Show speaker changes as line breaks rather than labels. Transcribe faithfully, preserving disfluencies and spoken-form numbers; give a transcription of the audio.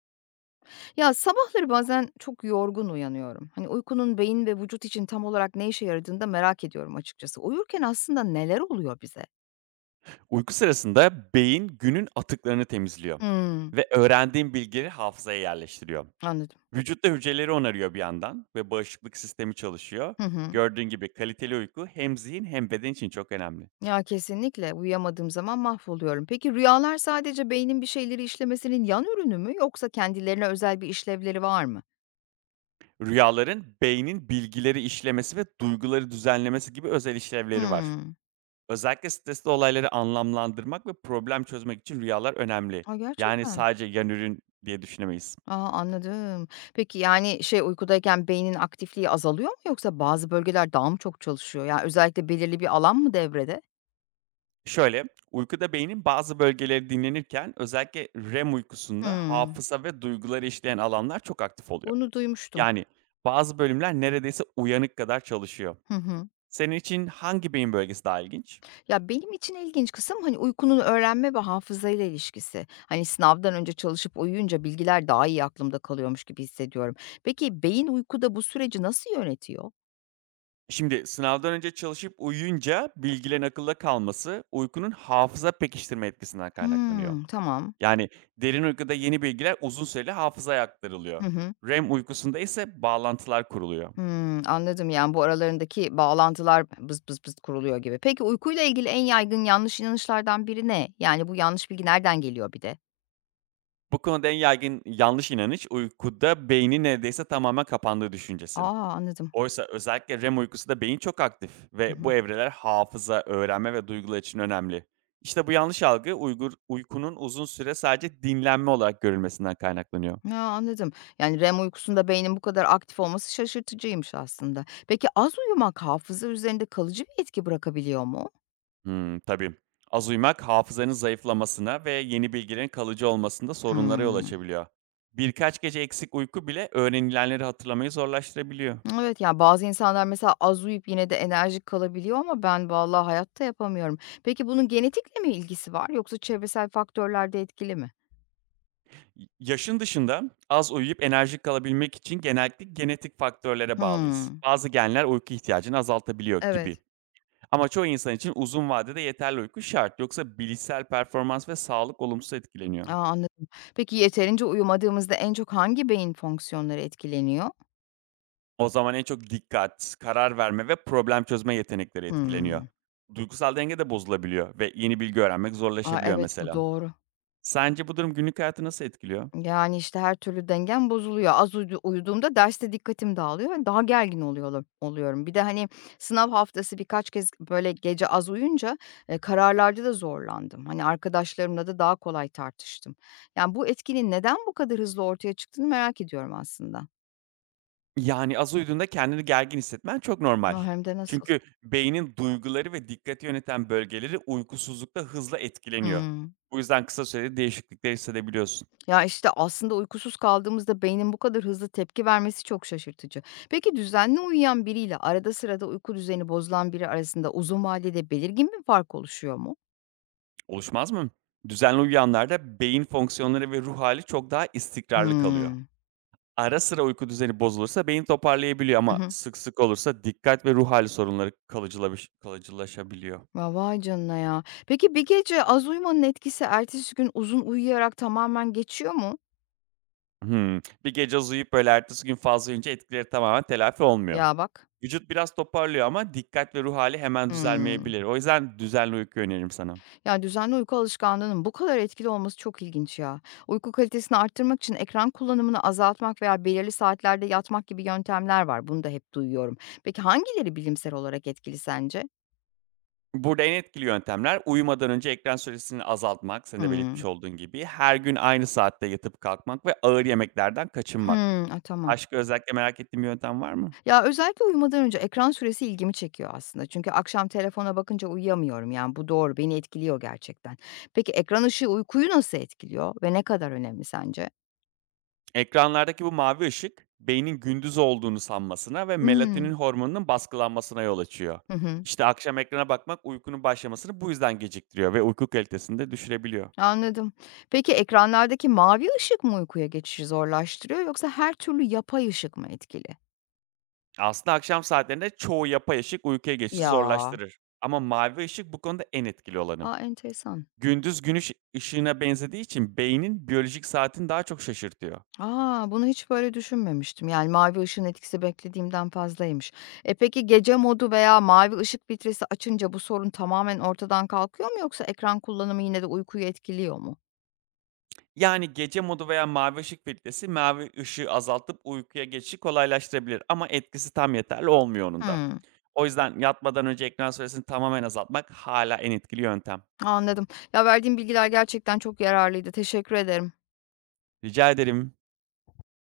Ya, sabahları bazen çok yorgun uyanıyorum. Hani, uykunun beyin ve vücut için tam olarak ne işe yaradığını da merak ediyorum açıkçası. Uyurken aslında neler oluyor bize?
Uyku sırasında beyin günün atıklarını temizliyor
Hımm,
ve öğrendiğin bilgileri hafızaya yerleştiriyor.
anladım.
Vücutta hücreleri onarıyor bir yandan ve bağışıklık sistemi çalışıyor.
Hı hı.
Gördüğün gibi kaliteli uyku hem zihin hem beden için çok önemli.
Ya, kesinlikle uyuyamadığım zaman mahvoluyorum. Peki rüyalar sadece beynin bir şeyleri işlemesinin yan ürünü mü yoksa kendilerine özel bir işlevleri var mı?
Rüyaların beynin bilgileri işlemesi ve duyguları düzenlemesi gibi özel işlevleri var.
Hımm.
Özellikle stresli olayları anlamlandırmak ve problem çözmek için rüyalar önemli.
A,
Yani
gerçekten.
sadece yan ürün diye düşünemeyiz.
A, anladım. Peki, yani, şey, uykudayken beynin aktifliği azalıyor mu yoksa bazı bölgeler daha mı çok çalışıyor? Ya, özellikle belirli bir alan mı devrede?
Şöyle, uykuda beynin bazı bölgeleri dinlenirken özellikle R E M uykusunda
Hımm.
hafıza ve duyguları işleyen alanlar çok aktif oluyor.
Bunu duymuştum.
Yani bazı bölümler neredeyse uyanık kadar çalışıyor.
Hı hı.
Senin için hangi beyin bölgesi daha ilginç?
Ya, benim için ilginç kısım, hani, uykunun öğrenme ve hafızayla ilişkisi. Hani, sınavdan önce çalışıp uyuyunca bilgiler daha iyi aklımda kalıyormuş gibi hissediyorum. Peki beyin uykuda bu süreci nasıl yönetiyor?
Şimdi sınavdan önce çalışıp uyuyunca bilgilerin akılda kalması uykunun hafıza pekiştirme etkisinden kaynaklanıyor.
Hımm, tamam.
Yani derin uykuda yeni bilgiler uzun süreli hafızaya aktarılıyor.
Hı hı.
R E M uykusunda ise bağlantılar kuruluyor.
Hımm, anladım. Yani, bu aralarındaki bağlantılar bız bız bız kuruluyor gibi. Peki uykuyla ilgili en yaygın yanlış inanışlardan biri ne? Yani, bu yanlış bilgi nereden geliyor bir de?
Bu konuda en yaygın yanlış inanış uykuda beynin neredeyse tamamen kapandığı düşüncesi.
A! Anladım.
Oysa özellikle R E M uykusunda beyin çok aktif
Hı
ve
hı.
bu evreler hafıza, öğrenme ve duygular için önemli. İşte bu yanlış algı uygur, uykunun uzun süre sadece dinlenme olarak görülmesinden kaynaklanıyor.
Ya, anladım. Yani R E M uykusunda beynin bu kadar aktif olması şaşırtıcıymış aslında. Peki az uyumak hafıza üzerinde kalıcı bir etki bırakabiliyor mu?
Hmm, tabii. Az uyumak hafızanın zayıflamasına ve yeni bilgilerin kalıcı olmasında sorunlara yol
Hımm.
açabiliyor. Birkaç gece eksik uyku bile öğrenilenleri hatırlamayı zorlaştırabiliyor.
Evet, yani bazı insanlar mesela az uyuyup yine de enerjik kalabiliyor ama ben vallahi hayatta yapamıyorum. Peki bunun genetikle mi ilgisi var yoksa çevresel faktörler de etkili mi?
Yaşın dışında az uyuyup enerjik kalabilmek için genellikle genetik faktörlere bağlıyız.
Hımm.
Bazı genler uyku ihtiyacını azaltabiliyor
Evet.
gibi. Ama çoğu insan için uzun vadede yeterli uyku şart. Yoksa bilişsel performans ve sağlık olumsuz etkileniyor.
A, anladım. Peki yeterince uyumadığımızda en çok hangi beyin fonksiyonları etkileniyor?
O zaman en çok dikkat, karar verme ve problem çözme yetenekleri etkileniyor.
Hımm.
Duygusal denge de bozulabiliyor ve yeni bilgi öğrenmek
A,
zorlaşabiliyor
evet, bu
mesela.
doğru.
Sence bu durum günlük hayatı nasıl etkiliyor?
Yani, işte, her türlü dengem bozuluyor. Az udu uyuduğumda derste dikkatim dağılıyor ve daha gergin oluyorum oluyorum. Bir de, hani, sınav haftası birkaç kez, böyle, gece az uyunca eee, kararlarda da zorlandım. Hani, arkadaşlarımla da daha kolay tartıştım. Yani, bu etkinin neden bu kadar hızlı ortaya çıktığını merak ediyorum aslında.
Yani, az uyuduğunda kendini gergin hissetmen çok normal.
A, hem de nasıl.
Çünkü beynin duyguları ve dikkati yöneten bölgeleri uykusuzlukta hızla etkileniyor.
Hıı.
Bu yüzden kısa sürede değişiklikler hissedebiliyorsun.
Ya, işte, aslında uykusuz kaldığımızda beynin bu kadar hızlı tepki vermesi çok şaşırtıcı. Peki düzenli uyuyan biriyle arada sırada uyku düzeni bozulan biri arasında uzun vadede belirgin bir fark oluşuyor mu?
Oluşmaz mı? Düzenli uyuyanlarda beyin fonksiyonları ve ruh hali çok daha istikrarlı kalıyor.
Hımm.
Ara sıra uyku düzeni bozulursa beyin toparlayabiliyor
Hı
ama
hı.
sık sık olursa dikkat ve ruh hali sorunları kalıcılamış kalıcılaşabiliyor.
Ya, vay canına ya. Peki bir gece az uyumanın etkisi ertesi gün uzun uyuyarak tamamen geçiyor mu?
Hımm. Bir gece uzayıp, böyle, ertesi gün fazla uyuyunca etkileri tamamen telafi olmuyor.
Ya, bak.
Vücut biraz toparlıyor ama dikkat ve ruh hali hemen
Hımm.
düzelmeyebilir. O yüzden düzenli uyku öneririm sana.
Ya, düzenli uyku alışkanlığının bu kadar etkili olması çok ilginç ya. Uyku kalitesini arttırmak için ekran kullanımını azaltmak veya belirli saatlerde yatmak gibi yöntemler var. Bunu da hep duyuyorum. Peki hangileri bilimsel olarak etkili sence?
Burada en etkili yöntemler uyumadan önce ekran süresini azaltmak, senin de
Hımm.
belirtmiş olduğun gibi. Her gün aynı saatte yatıp kalkmak ve ağır yemeklerden kaçınmak.
Hımm. Ah tamam.
Başka özellikle merak ettiğin bir yöntem var mı?
Ya, özellikle uyumadan önce ekran süresi ilgimi çekiyor aslında. Çünkü akşam telefona bakınca uyuyamıyorum. Yani, bu doğru, beni etkiliyor gerçekten. Peki ekran ışığı uykuyu nasıl etkiliyor ve ne kadar önemli sence?
Ekranlardaki bu mavi ışık beynin gündüz olduğunu sanmasına ve
Hımm.
melatonin hormonunun baskılanmasına yol açıyor.
Hı hı.
İşte akşam ekrana bakmak uykunun başlamasını bu yüzden geciktiriyor ve uyku kalitesini de düşürebiliyor.
Anladım. Peki ekranlardaki mavi ışık mı uykuya geçişi zorlaştırıyor yoksa her türlü yapay ışık mı etkili?
Aslında akşam saatlerinde çoğu yapay ışık uykuya geçişi
Ya.
zorlaştırır. Ama mavi ışık bu konuda en etkili olanı.
A, enteresan.
Gündüz gün ışı- ışığına benzediği için beynin biyolojik saatini daha çok şaşırtıyor.
A, bunu hiç böyle düşünmemiştim. Yani mavi ışığın etkisi beklediğimden fazlaymış. E peki gece modu veya mavi ışık filtresi açınca bu sorun tamamen ortadan kalkıyor mu yoksa ekran kullanımı yine de uykuyu etkiliyor mu?
Yani gece modu veya mavi ışık filtresi mavi ışığı azaltıp uykuya geçişi kolaylaştırabilir ama etkisi tam yeterli olmuyor onun da.
Hmm,
O yüzden yatmadan önce ekran süresini tamamen azaltmak hala en etkili yöntem.
anladım. Ya verdiğim bilgiler gerçekten çok yararlıydı. Teşekkür ederim.
Rica ederim.